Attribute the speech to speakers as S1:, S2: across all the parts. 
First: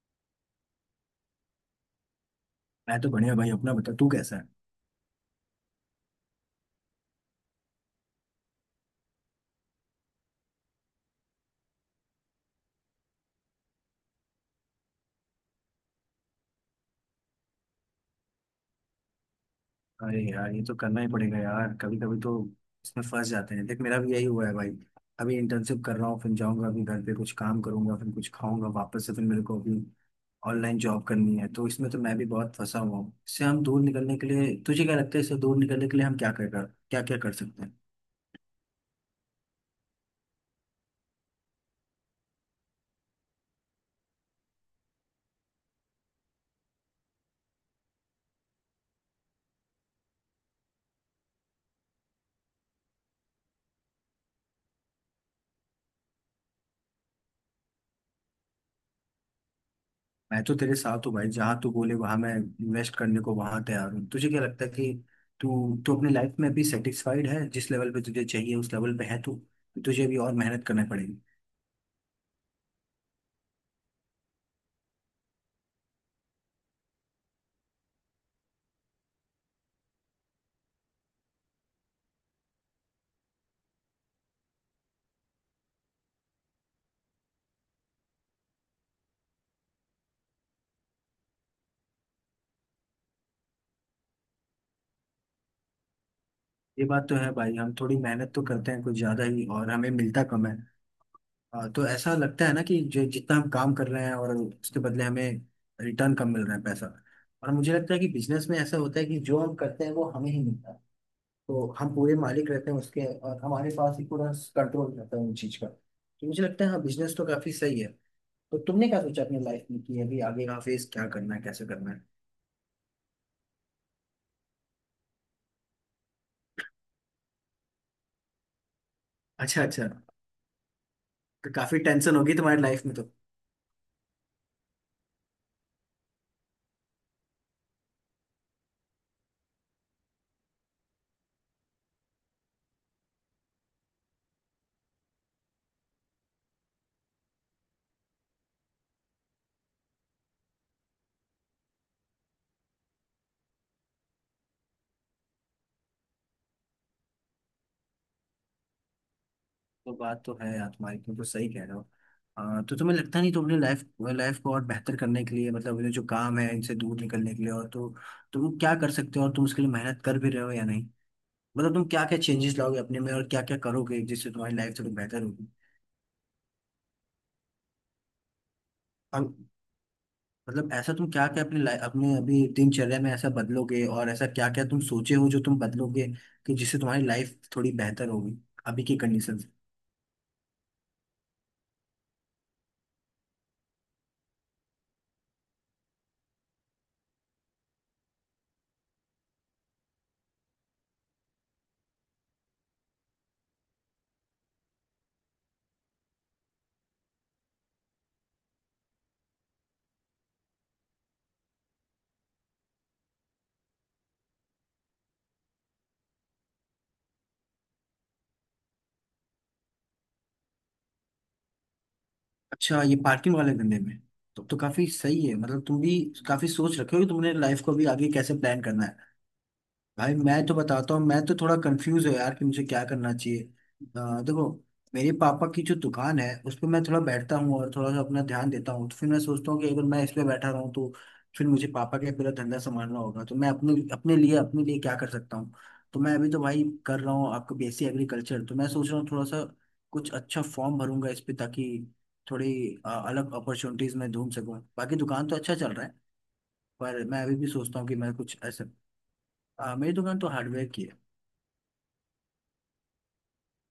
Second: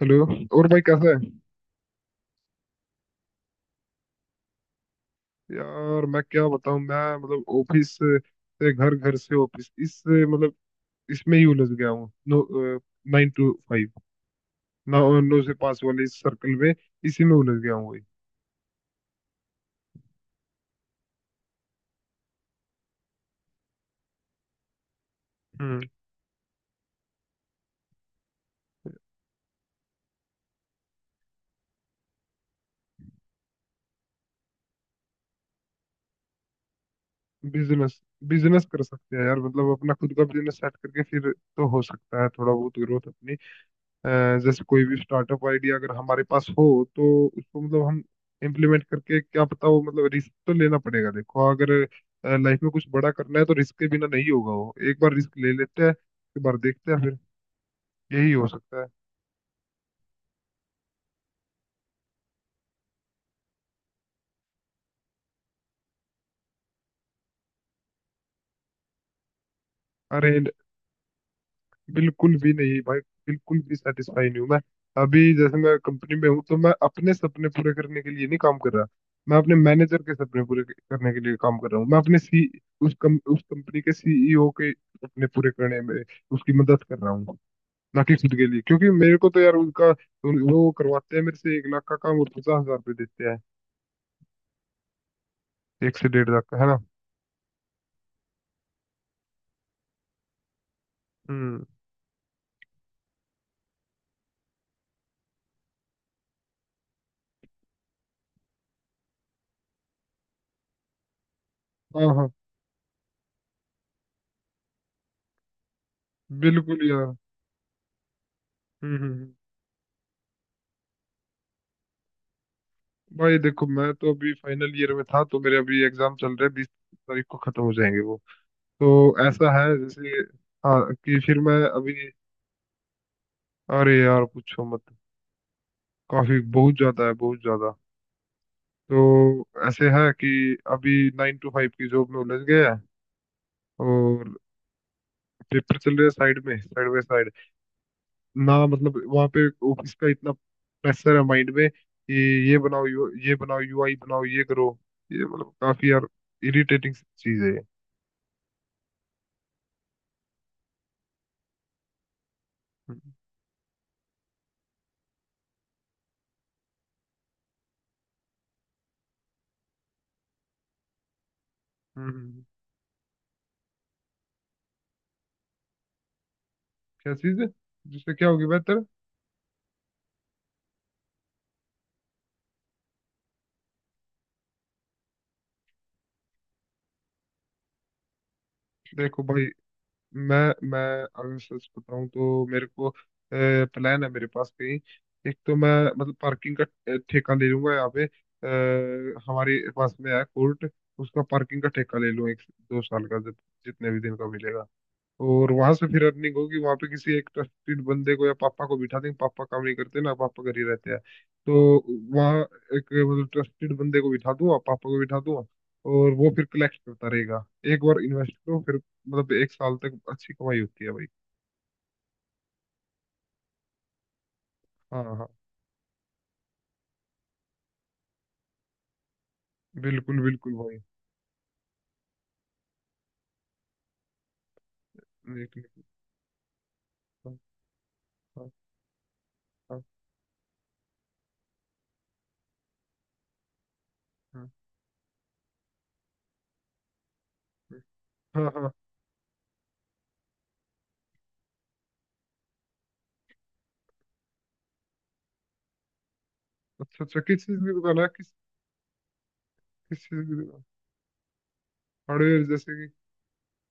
S1: Hello. और भाई कैसा है।
S2: मैं तो बढ़िया भाई अपना बता तू कैसा है।
S1: यार मैं क्या बताऊं। मैं मतलब ऑफिस से घर, घर से ऑफिस इस मतलब इसमें ही उलझ गया हूँ नो। नाइन टू फाइव, नौ नौ से पाँच वाले इस सर्कल में इसी में उलझ गया हूँ भाई।
S2: अरे यार ये तो करना ही पड़ेगा यार, कभी कभी तो इसमें फंस जाते हैं। देख मेरा भी यही हुआ है भाई। अभी
S1: हम्म।
S2: इंटर्नशिप कर रहा हूँ, फिर जाऊंगा, अभी घर पे कुछ काम करूंगा, फिर कुछ खाऊंगा, वापस से फिर मेरे को अभी ऑनलाइन जॉब करनी है। तो इसमें तो मैं भी बहुत फंसा हुआ हूँ। इससे हम दूर निकलने के लिए तुझे क्या लगता है, इससे दूर निकलने के लिए हम क्या कर क्या क्या कर सकते हैं?
S1: बिजनेस। बिजनेस कर सकते हैं यार, मतलब अपना खुद का बिजनेस सेट करके फिर तो हो सकता है थोड़ा बहुत ग्रोथ अपनी। अ, जैसे कोई भी स्टार्टअप आइडिया अगर हमारे पास हो तो उसको मतलब हम इम्प्लीमेंट करके, क्या पता। वो मतलब रिस्क तो लेना पड़ेगा। देखो अगर लाइफ में कुछ बड़ा करना है तो रिस्क के बिना नहीं होगा। वो एक बार रिस्क ले लेते हैं, एक बार देखते हैं, फिर यही हो सकता है।
S2: मैं तो तेरे साथ हूँ भाई, जहाँ तू बोले वहां मैं इन्वेस्ट करने को वहां तैयार हूँ। तुझे क्या लगता है कि तू तू अपनी लाइफ में अभी सेटिस्फाइड है? जिस लेवल पे तुझे चाहिए उस लेवल पे है तू? तो तुझे भी और
S1: अरे
S2: मेहनत करनी पड़ेगी।
S1: बिल्कुल भी नहीं भाई, बिल्कुल भी सेटिस्फाई नहीं हूँ मैं। अभी जैसे मैं कंपनी में हूँ तो मैं अपने सपने पूरे करने के लिए नहीं काम कर रहा, मैं अपने मैनेजर के सपने पूरे करने के लिए काम कर रहा हूँ। मैं अपने सी उस कम, उस कंपनी के सीईओ के सपने पूरे करने में उसकी मदद कर रहा हूँ, ना कि खुद के लिए। क्योंकि मेरे को तो यार उनका वो करवाते हैं मेरे से एक लाख का काम और पचास हजार रुपये देते हैं। एक से डेढ़ लाख का है ना।
S2: ये बात तो है भाई, हम थोड़ी मेहनत तो करते हैं कुछ ज्यादा ही और हमें मिलता कम है।
S1: हम्म।
S2: तो ऐसा लगता है ना कि जो जितना हम काम कर रहे हैं और उसके बदले हमें रिटर्न कम मिल रहा है पैसा। और मुझे लगता है कि बिजनेस में ऐसा होता है कि जो हम करते हैं वो हमें ही मिलता है। तो हम
S1: हाँ
S2: पूरे
S1: हाँ।
S2: मालिक रहते हैं उसके और हमारे पास ही पूरा कंट्रोल रहता है उन चीज का। तो मुझे लगता है
S1: बिल्कुल
S2: हाँ,
S1: यार।
S2: बिजनेस तो काफी सही है। तो तुमने
S1: हम्म
S2: क्या
S1: हम्म
S2: सोचा
S1: हम्म।
S2: अपनी लाइफ में कि अभी आगे का फेज क्या करना है, कैसे करना है?
S1: भाई देखो, मैं तो अभी फाइनल ईयर में था, तो मेरे अभी एग्जाम चल रहे हैं, बीस तारीख को खत्म हो जाएंगे वो। तो ऐसा
S2: अच्छा अच्छा।
S1: है जैसे, हाँ, कि फिर
S2: तो
S1: मैं
S2: काफी
S1: अभी।
S2: टेंशन होगी तुम्हारी लाइफ में तो।
S1: अरे यार पूछो मत, काफी बहुत ज्यादा है, बहुत ज्यादा। तो ऐसे है कि अभी नाइन टू फाइव की जॉब में उलझ गए हैं और पेपर चल रहे हैं साइड में, साइड बाय साइड। ना मतलब वहाँ पे ऑफिस का इतना प्रेशर है माइंड में कि ये बनाओ, यू ये बनाओ, यूआई बनाओ, ये करो, ये मतलब काफी यार इरिटेटिंग चीज है ये।
S2: तो बात तो है यार तुम्हारी, तुम तो सही कह रहे हो। तो तुम्हें
S1: हम्म
S2: लगता नहीं तुम अपनी लाइफ लाइफ को और बेहतर करने के लिए, मतलब ये जो काम है इनसे दूर निकलने के लिए और तो तुम क्या कर सकते हो, और तुम उसके लिए मेहनत कर भी रहे हो या नहीं? मतलब तुम क्या
S1: हम्म,
S2: क्या
S1: हम्म।
S2: चेंजेस लाओगे अपने में और क्या क्या करोगे जिससे तुम्हारी लाइफ थोड़ी बेहतर होगी?
S1: क्या चीज है जिससे क्या होगी बेहतर।
S2: मतलब ऐसा तुम क्या क्या अपने अपने अभी दिनचर्या में ऐसा बदलोगे, और ऐसा क्या क्या तुम सोचे हो जो तुम बदलोगे कि जिससे तुम्हारी लाइफ थोड़ी बेहतर होगी अभी की
S1: देखो
S2: कंडीशन
S1: भाई,
S2: से?
S1: मैं मैं अगर सच बताऊं तो मेरे को प्लान है मेरे पास कहीं। एक तो मैं मतलब पार्किंग का ठेका ले लूंगा यहाँ पे। हमारे पास में है कोर्ट, उसका पार्किंग का ठेका ले लूं एक दो साल का, जब जितने भी दिन का मिलेगा। और वहां से फिर अर्निंग होगी, वहां पे किसी एक ट्रस्टेड बंदे को या पापा को बिठा देंगे। पापा काम नहीं करते ना, पापा घर ही रहते हैं। तो वहाँ एक मतलब ट्रस्टेड बंदे को बिठा दूंगा, पापा को बिठा दूंगा, और वो फिर कलेक्ट करता रहेगा। एक बार इन्वेस्ट करो, फिर मतलब एक साल तक अच्छी कमाई होती है भाई।
S2: अच्छा, ये पार्किंग वाले धंधे में। तो काफी
S1: हाँ
S2: सही
S1: हाँ।
S2: है, मतलब तुम भी काफी सोच रखे हो कि तुमने लाइफ को अभी आगे कैसे प्लान करना है। भाई
S1: बिल्कुल
S2: मैं
S1: बिल्कुल
S2: तो
S1: भाई।
S2: बताता हूँ, मैं तो थोड़ा कंफ्यूज हूँ यार कि मुझे क्या करना चाहिए। देखो मेरे
S1: एक
S2: पापा
S1: मिनट,
S2: की जो दुकान है उस पर मैं थोड़ा
S1: हाँ।
S2: बैठता हूँ और थोड़ा सा अपना
S1: हाँ।
S2: ध्यान देता हूँ, तो फिर मैं सोचता हूँ कि अगर मैं इस पे बैठा रहूँ तो फिर मुझे पापा का पूरा धंधा संभालना होगा, तो मैं अपने
S1: हाँ,
S2: अपने लिए क्या कर सकता हूँ? तो मैं अभी तो भाई कर रहा हूँ आपको बीएससी
S1: हाँ,
S2: एग्रीकल्चर,
S1: हाँ,
S2: तो मैं
S1: हाँ।
S2: सोच रहा हूँ थोड़ा सा कुछ अच्छा फॉर्म भरूंगा इस पे ताकि थोड़ी अलग अपॉर्चुनिटीज मैं ढूंढ सकूँ। बाकी दुकान तो अच्छा चल रहा है,
S1: अच्छा
S2: पर
S1: अच्छा,
S2: मैं अभी
S1: किस
S2: भी
S1: चीज की
S2: सोचता हूँ कि
S1: दुकान है,
S2: मैं
S1: किस
S2: कुछ ऐसा। मेरी
S1: किस
S2: दुकान
S1: चीज
S2: तो
S1: की दुकान?
S2: हार्डवेयर की है।
S1: हार्डवेयर जैसे कि?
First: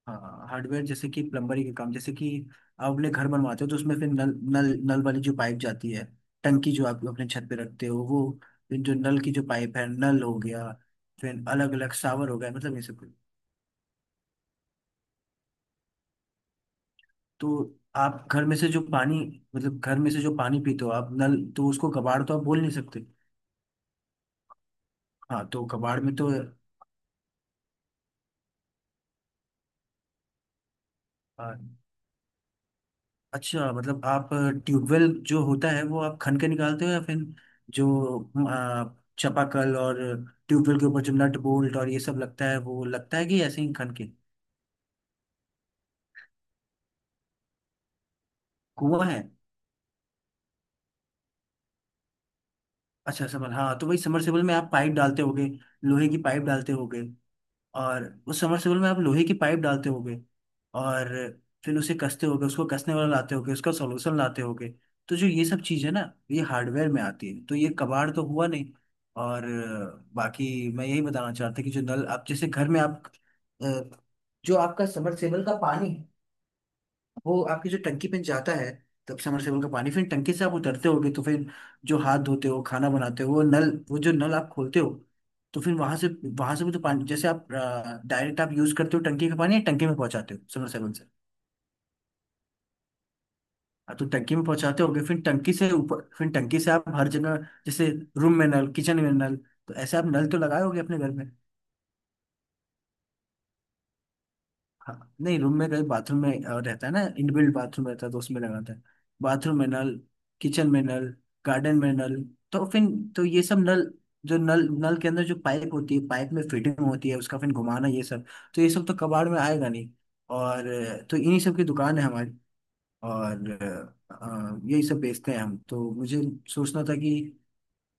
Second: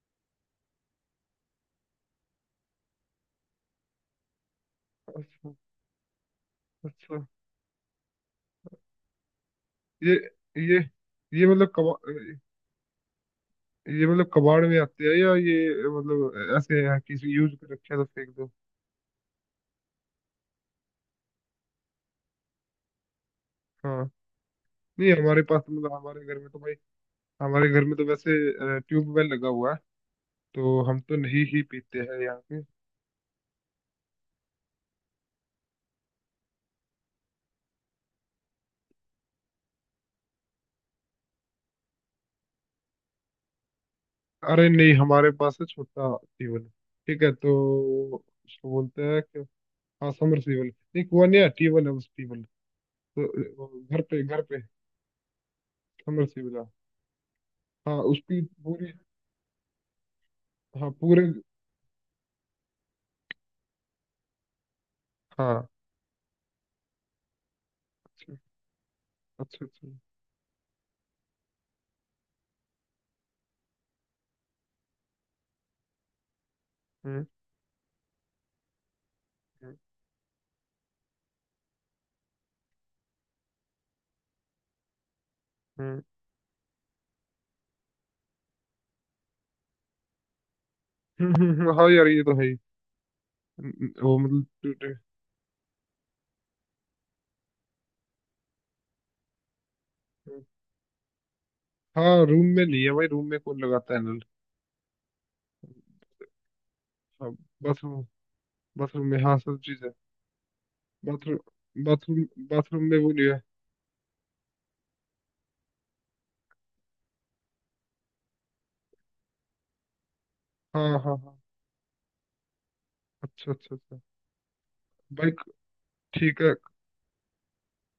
S2: हाँ, हार्डवेयर जैसे कि प्लम्बरी के काम, जैसे कि आप अपने घर बनवाते हो तो उसमें फिर नल नल नल वाली जो
S1: अच्छा
S2: पाइप जाती है, टंकी जो आप
S1: अच्छा।
S2: अपने छत पे रखते हो वो, फिर जो नल की जो पाइप है
S1: ये
S2: नल हो गया,
S1: ये
S2: फिर
S1: ये मतलब
S2: अलग
S1: कमा,
S2: अलग शावर हो गया, मतलब ये सब।
S1: ये मतलब कबाड़ में आते हैं, या ये मतलब ऐसे है किसी
S2: तो
S1: यूज कर रखे हैं तो
S2: आप
S1: फेंक
S2: घर
S1: दो।
S2: में से जो पानी, मतलब घर में से जो पानी पीते हो आप नल, तो उसको कबाड़ तो आप बोल नहीं सकते।
S1: हाँ। नहीं हमारे
S2: हाँ
S1: पास
S2: तो
S1: तो मतलब
S2: कबाड़ में
S1: हमारे
S2: तो।
S1: घर में तो भाई, हमारे घर में तो वैसे ट्यूबवेल लगा हुआ है, तो हम तो नहीं ही
S2: हाँ।
S1: पीते हैं यहाँ पे।
S2: अच्छा, मतलब आप ट्यूबवेल जो होता है वो आप खन के निकालते हो या फिर जो चापाकल और ट्यूबवेल के ऊपर जो नट बोल्ट और ये सब लगता है वो लगता है कि ऐसे ही खन के?
S1: अरे नहीं हमारे पास है छोटा ट्यूबवेल, ठीक है। तो उसको बोलते
S2: कुआं है?
S1: हैं कि हाँ समरसीबल, नहीं कुआं नहीं है, ट्यूबवेल है बस, ट्यूबवेल।
S2: अच्छा, समर
S1: तो
S2: हाँ,
S1: वो
S2: तो वही
S1: घर पे, घर
S2: समरसेबल में
S1: पे
S2: आप पाइप डालते होगे, लोहे की पाइप
S1: समरसीबल है।
S2: डालते होगे।
S1: हाँ
S2: और उस
S1: उसकी
S2: सबमर्सिबल में
S1: पूरी,
S2: आप लोहे की पाइप डालते होगे,
S1: हाँ
S2: और
S1: पूरे।
S2: फिर उसे कसते होगे, उसको कसने वाला लाते होगे, उसका सॉल्यूशन लाते होगे। तो जो ये सब
S1: हाँ।
S2: चीज़ है ना, ये हार्डवेयर में आती है, तो ये कबाड़ तो
S1: अच्छा
S2: हुआ नहीं। और
S1: अच्छा अच्छा।
S2: बाकी मैं यही बताना चाहता कि जो नल आप जैसे घर में आप, अ, जो आपका सबमर्सिबल का पानी
S1: हम्म
S2: वो आपकी जो टंकी पे जाता है, तब समरसेबल का
S1: हम्म
S2: पानी फिर टंकी से आप उतरते होगे, तो फिर जो हाथ धोते हो, खाना बनाते हो, वो नल, वो जो नल आप खोलते हो, तो फिर वहां
S1: हम्म।
S2: से वहां से भी तो पानी जैसे आप डायरेक्ट आप यूज करते हो टंकी का पानी, या टंकी में पहुंचाते हो समरसेबल से?
S1: हाँ यार ये तो है ही।
S2: हाँ, तो
S1: वो
S2: टंकी में
S1: मतलब टू-
S2: पहुंचाते
S1: टू-
S2: होगे, फिर टंकी से ऊपर, फिर टंकी से आप हर जगह, जैसे रूम में नल, किचन में नल, तो ऐसे आप नल तो लगाए होगे अपने घर में।
S1: हाँ। रूम में नहीं है भाई, रूम में कौन लगाता है नल।
S2: हाँ नहीं, रूम में कहीं बाथरूम में रहता है ना,
S1: हाँ।
S2: इनबिल्ट बाथरूम
S1: बाथरूम,
S2: रहता है तो उसमें लगाता है।
S1: बाथरूम में हाँ
S2: बाथरूम
S1: सब
S2: में
S1: चीज
S2: नल,
S1: है।
S2: किचन में नल,
S1: बाथरूम
S2: गार्डन में नल,
S1: बाथरूम।
S2: तो फिर
S1: बाथरूम में वो
S2: तो
S1: नहीं
S2: ये
S1: है।
S2: सब नल, जो नल नल के अंदर जो पाइप होती है, पाइप में फिटिंग होती है, उसका फिर घुमाना, ये सब, तो ये सब तो कबाड़ में आएगा नहीं। और
S1: हाँ हाँ
S2: तो
S1: हाँ।
S2: इन्हीं सब की दुकान है हमारी। और
S1: अच्छा अच्छा अच्छा।
S2: यही सब
S1: भाई
S2: बेचते हैं हम। तो मुझे
S1: ठीक है।
S2: सोचना था कि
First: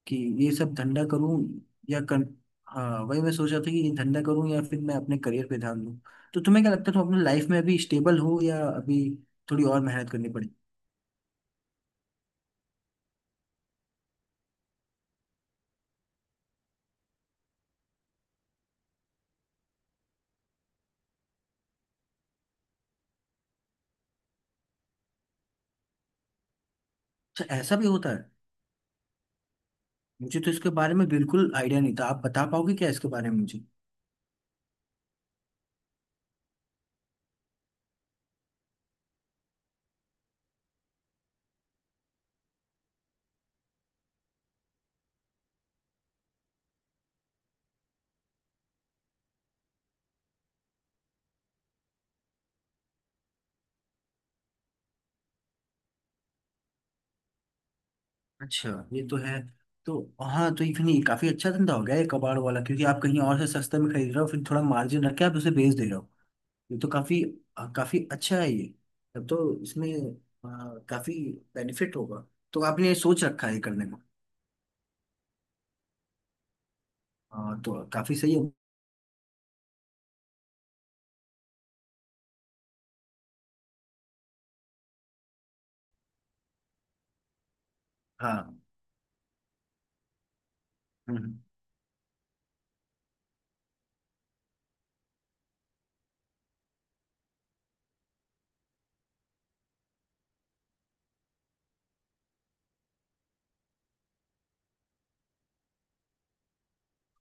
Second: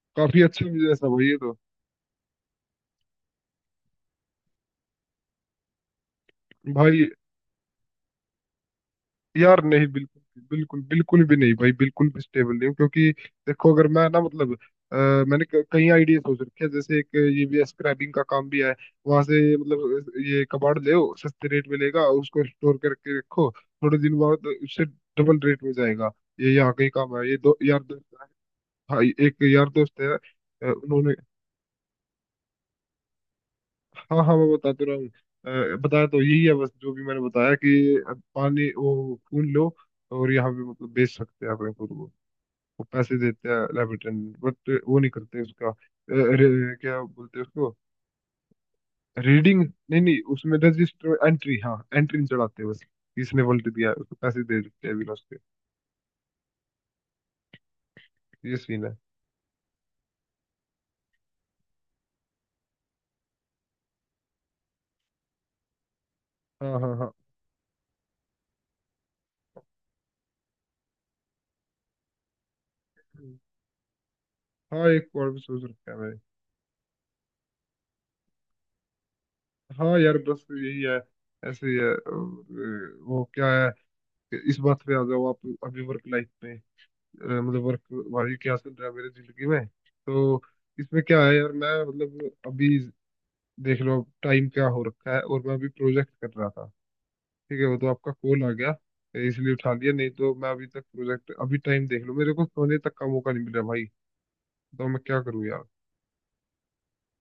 S2: कि
S1: काफी
S2: ये
S1: अच्छा
S2: सब
S1: बिजनेस
S2: धंधा
S1: है भाई ये
S2: करूं
S1: तो।
S2: या कर हाँ, वही मैं सोच रहा था कि ये धंधा करूं या फिर मैं अपने करियर पे ध्यान दूं। तो तुम्हें क्या लगता है
S1: भाई
S2: तुम अपनी लाइफ में अभी स्टेबल हो या अभी
S1: यार
S2: थोड़ी और
S1: नहीं,
S2: मेहनत
S1: बिल्कुल
S2: करनी पड़ी?
S1: बिल्कुल बिल्कुल भी नहीं भाई, बिल्कुल भी स्टेबल नहीं हूँ क्योंकि देखो अगर मैं ना मतलब अ, मैंने कई आइडिया सोच रखे हैं। जैसे एक ये भी स्क्रैबिंग का काम भी है। वहां से मतलब ये कबाड़ ले आओ, सस्ते रेट में लेगा, और उसको स्टोर करके रखो। थोड़े दिन बाद उससे डबल रेट में जाएगा। ये यहाँ का ही काम है, ये
S2: अच्छा,
S1: दो
S2: ऐसा
S1: यार
S2: भी होता
S1: दोस्त है।
S2: है?
S1: हाँ एक यार दोस्त है।
S2: मुझे तो इसके बारे में
S1: उन्होंने,
S2: बिल्कुल आइडिया नहीं था, आप बता पाओगे क्या इसके बारे में मुझे?
S1: हाँ हाँ मैं बता तो रहा हूँ। बताया तो यही है, बस जो भी मैंने बताया कि पानी वो फूल लो और यहाँ पे मतलब बेच सकते हैं अपने फूल को। वो पैसे देते हैं लैब अटेंडेंट, बट वो नहीं करते उसका क्या बोलते हैं उसको, रीडिंग। नहीं नहीं, उसमें रजिस्टर एंट्री, हाँ, एंट्री नहीं चढ़ाते बस। इसने वोल्ट दिया है, उसको पैसे दे देते हैं, बिना उसके। ये
S2: अच्छा,
S1: सीन है।
S2: ये तो है। तो हाँ तो इवन ये काफी अच्छा धंधा हो गया ये कबाड़ वाला, क्योंकि आप कहीं और से सस्ते में खरीद रहे हो फिर थोड़ा मार्जिन रख के आप उसे बेच दे रहे हो।
S1: हाँ
S2: ये तो
S1: हाँ हाँ।
S2: काफी काफी अच्छा है ये। तब तो इसमें काफी बेनिफिट होगा। तो आपने ये सोच रखा है करने को?
S1: हाँ एक और भी सोच रखा है मैंने।
S2: हाँ, तो काफी सही है।
S1: हाँ यार बस यही है, ऐसे ही है। और, वो क्या है कि इस बात पे आ जाओ आप अभी वर्क लाइफ पे। अ, मतलब वर्क भाई क्या
S2: हाँ।
S1: चल रहा है मेरी जिंदगी में तो इसमें
S2: हम्म।
S1: क्या है
S2: हम्म।
S1: यार मैं मतलब अभी देख लो अब टाइम क्या हो रखा है, और मैं अभी प्रोजेक्ट कर रहा था। ठीक है वो तो आपका कॉल आ गया इसलिए उठा लिया, नहीं तो मैं अभी तक प्रोजेक्ट। अभी टाइम देख लो, मेरे को सोने तक का मौका नहीं मिल रहा भाई, तो मैं क्या करूँ यार।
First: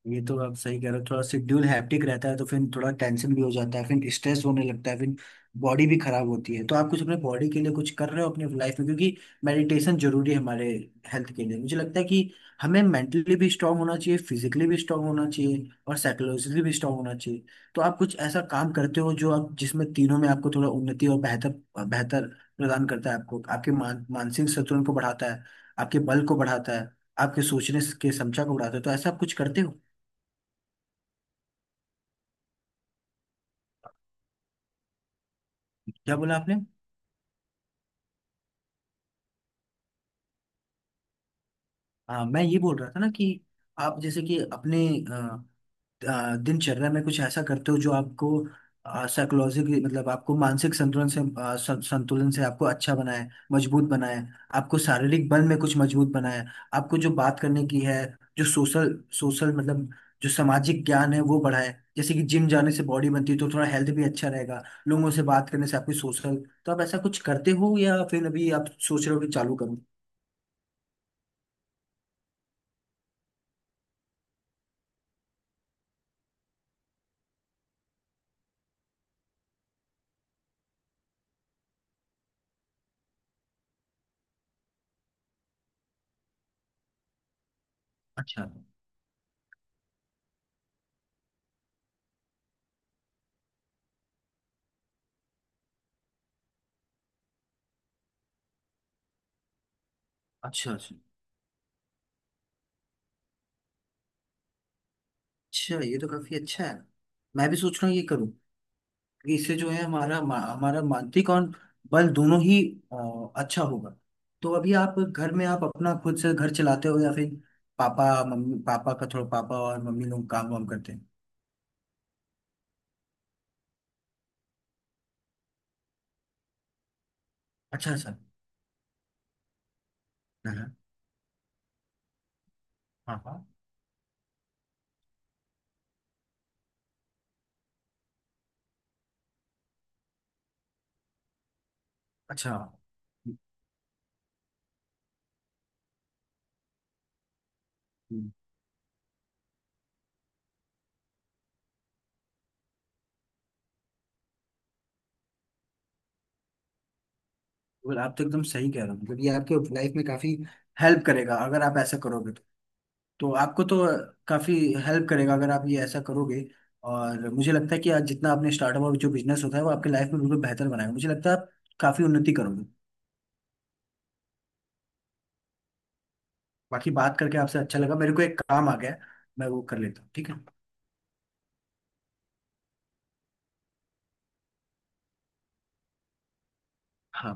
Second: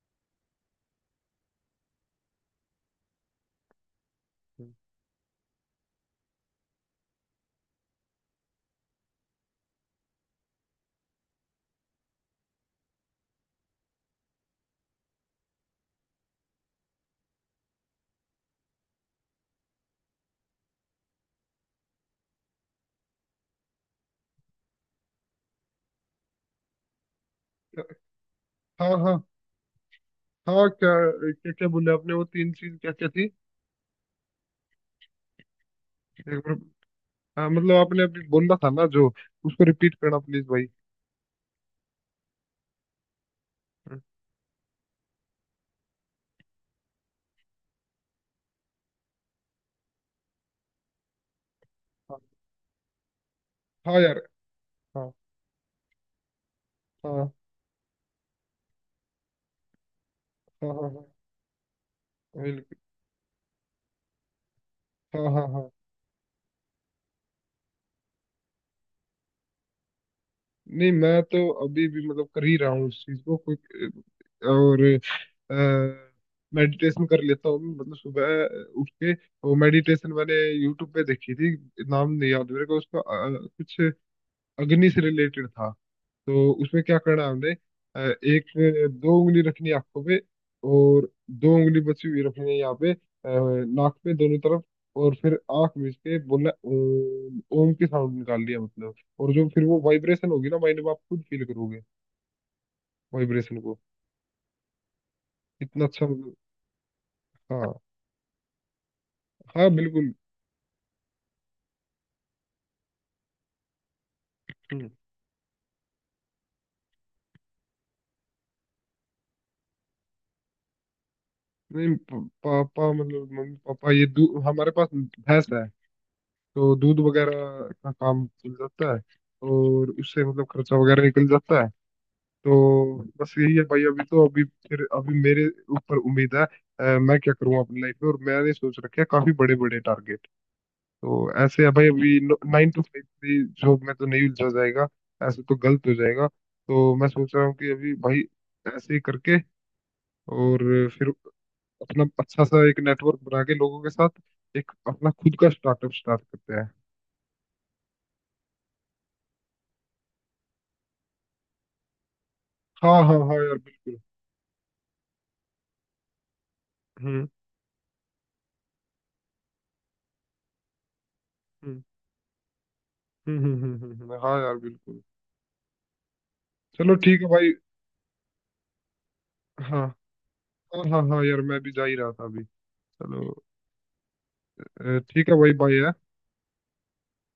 S2: ये तो आप सही कह रहे हो, थोड़ा शेड्यूल हैप्टिक रहता है तो फिर थोड़ा टेंशन भी हो जाता है, फिर स्ट्रेस होने लगता है, फिर बॉडी भी खराब होती है। तो आप कुछ अपने बॉडी के लिए कुछ कर रहे हो अपने लाइफ में, क्योंकि मेडिटेशन जरूरी है हमारे हेल्थ के लिए। मुझे लगता है कि हमें मेंटली भी स्ट्रांग होना चाहिए, फिजिकली भी स्ट्रांग होना चाहिए, और साइकोलॉजिकली भी स्ट्रांग होना चाहिए। तो आप कुछ ऐसा काम करते हो जो आप जिसमें तीनों में आपको थोड़ा उन्नति और बेहतर बेहतर प्रदान करता है, आपको आपके मानसिक संतुलन को बढ़ाता है, आपके बल को बढ़ाता है, आपके सोचने के क्षमता को बढ़ाता है,
S1: हाँ
S2: तो ऐसा आप
S1: हाँ
S2: कुछ करते हो?
S1: हाँ। क्या क्या क्या बोले आपने, वो तीन चीज क्या क्या थी,
S2: क्या
S1: एक
S2: बोला
S1: बार।
S2: आपने?
S1: हाँ मतलब आपने अभी बोला था ना जो, उसको रिपीट करना प्लीज भाई।
S2: मैं ये बोल रहा था ना कि आप जैसे कि अपने दिनचर्या में कुछ ऐसा करते हो जो आपको साइकोलॉजिकली, मतलब आपको मानसिक संतुलन से,
S1: हाँ
S2: संतुलन से आपको अच्छा बनाए, मजबूत
S1: हाँ
S2: बनाए।
S1: यार।
S2: आपको
S1: हाँ,
S2: शारीरिक बल में कुछ मजबूत बनाए। आपको जो
S1: हाँ
S2: बात करने की है जो सोशल, सोशल मतलब जो
S1: हाँ
S2: सामाजिक
S1: हाँ। हाँ
S2: ज्ञान है वो बढ़ाए, जैसे कि जिम जाने
S1: बिल्कुल।
S2: से बॉडी बनती है तो थोड़ा हेल्थ भी अच्छा रहेगा। लोगों से
S1: हाँ हाँ
S2: बात करने
S1: हाँ।
S2: से आपकी सोशल। तो आप ऐसा कुछ करते हो या फिर अभी आप सोच रहे हो कि चालू करूं?
S1: नहीं मैं तो अभी भी मतलब कर ही रहा हूँ उस चीज को, कोई और मेडिटेशन कर लेता हूँ मैं। मतलब सुबह उठ के, वो मेडिटेशन मैंने यूट्यूब पे देखी थी। नाम नहीं याद मेरे को उसका, कुछ अग्नि से रिलेटेड था। तो उसमें क्या करना है हमने, अ,
S2: अच्छा
S1: एक दो उंगली रखनी है आंखों पे, और दो उंगली बची हुई रखनी है यहाँ पे नाक पे दोनों तरफ। और फिर आंख मीच के बोलना, ओम ओम की साउंड निकाल लिया मतलब। और जो फिर वो वाइब्रेशन होगी ना
S2: अच्छा
S1: माइंड में,
S2: अच्छा।
S1: आप खुद फील करोगे वाइब्रेशन को,
S2: अच्छा,
S1: इतना
S2: ये
S1: अच्छा
S2: तो
S1: मतलब।
S2: काफी अच्छा है। मैं भी
S1: हाँ
S2: सोच रहा हूँ ये करूँ, क्योंकि इससे
S1: हाँ
S2: जो है
S1: बिल्कुल।
S2: हमारा हमारा मानसिक और बल दोनों ही अच्छा होगा। तो अभी
S1: हम्म।
S2: आप घर में आप अपना खुद से घर चलाते हो या फिर पापा, मम्मी पापा का थोड़ा, पापा और मम्मी लोग काम वाम करते हैं?
S1: नहीं पापा मतलब मम्मी पापा, ये दूध, हमारे पास भैंस है, तो दूध वगैरह का
S2: अच्छा अच्छा।
S1: काम चल जाता है, और उससे मतलब
S2: हाँ हाँ
S1: खर्चा वगैरह निकल जाता है। तो
S2: हाँ,
S1: बस
S2: हाँ।
S1: यही है भाई अभी तो। अभी फिर अभी मेरे ऊपर उम्मीद है, मैं क्या करूँ अपनी लाइफ में। और मैंने सोच रखे हैं काफी बड़े बड़े टारगेट। तो ऐसे है भाई, अभी
S2: अच्छा,
S1: नाइन टू फाइव की जॉब में तो नहीं उलझा जाएगा, ऐसे तो गलत हो जाएगा। तो मैं सोच रहा हूँ कि अभी भाई
S2: हम्म।
S1: ऐसे ही करके और फिर अपना अच्छा सा एक नेटवर्क बना के लोगों के साथ एक अपना खुद का स्टार्टअप स्टार्ट करते हैं।
S2: आप तो एकदम सही कह रहे हो, मतलब ये आपके लाइफ में काफी हेल्प करेगा अगर आप ऐसा करोगे तो।
S1: हाँ हाँ
S2: तो
S1: हाँ यार
S2: आपको तो
S1: बिल्कुल।
S2: काफ़ी हेल्प करेगा अगर आप ये ऐसा करोगे।
S1: हम्म
S2: और मुझे लगता है कि आज जितना आपने स्टार्टअप और जो बिजनेस होता है वो आपके लाइफ में बिल्कुल बेहतर बनाएगा, मुझे लगता है आप
S1: हम्म
S2: काफ़ी उन्नति करोगे।
S1: हाँ यार बिल्कुल।
S2: बाकी
S1: चलो
S2: बात
S1: ठीक है
S2: करके
S1: भाई।
S2: आपसे अच्छा लगा, मेरे को एक काम आ गया है, मैं वो कर
S1: हाँ,
S2: लेता हूँ, ठीक है।
S1: हाँ हाँ हाँ यार, मैं भी जा ही रहा था अभी। चलो ठीक है, वही बाय है।
S2: हाँ।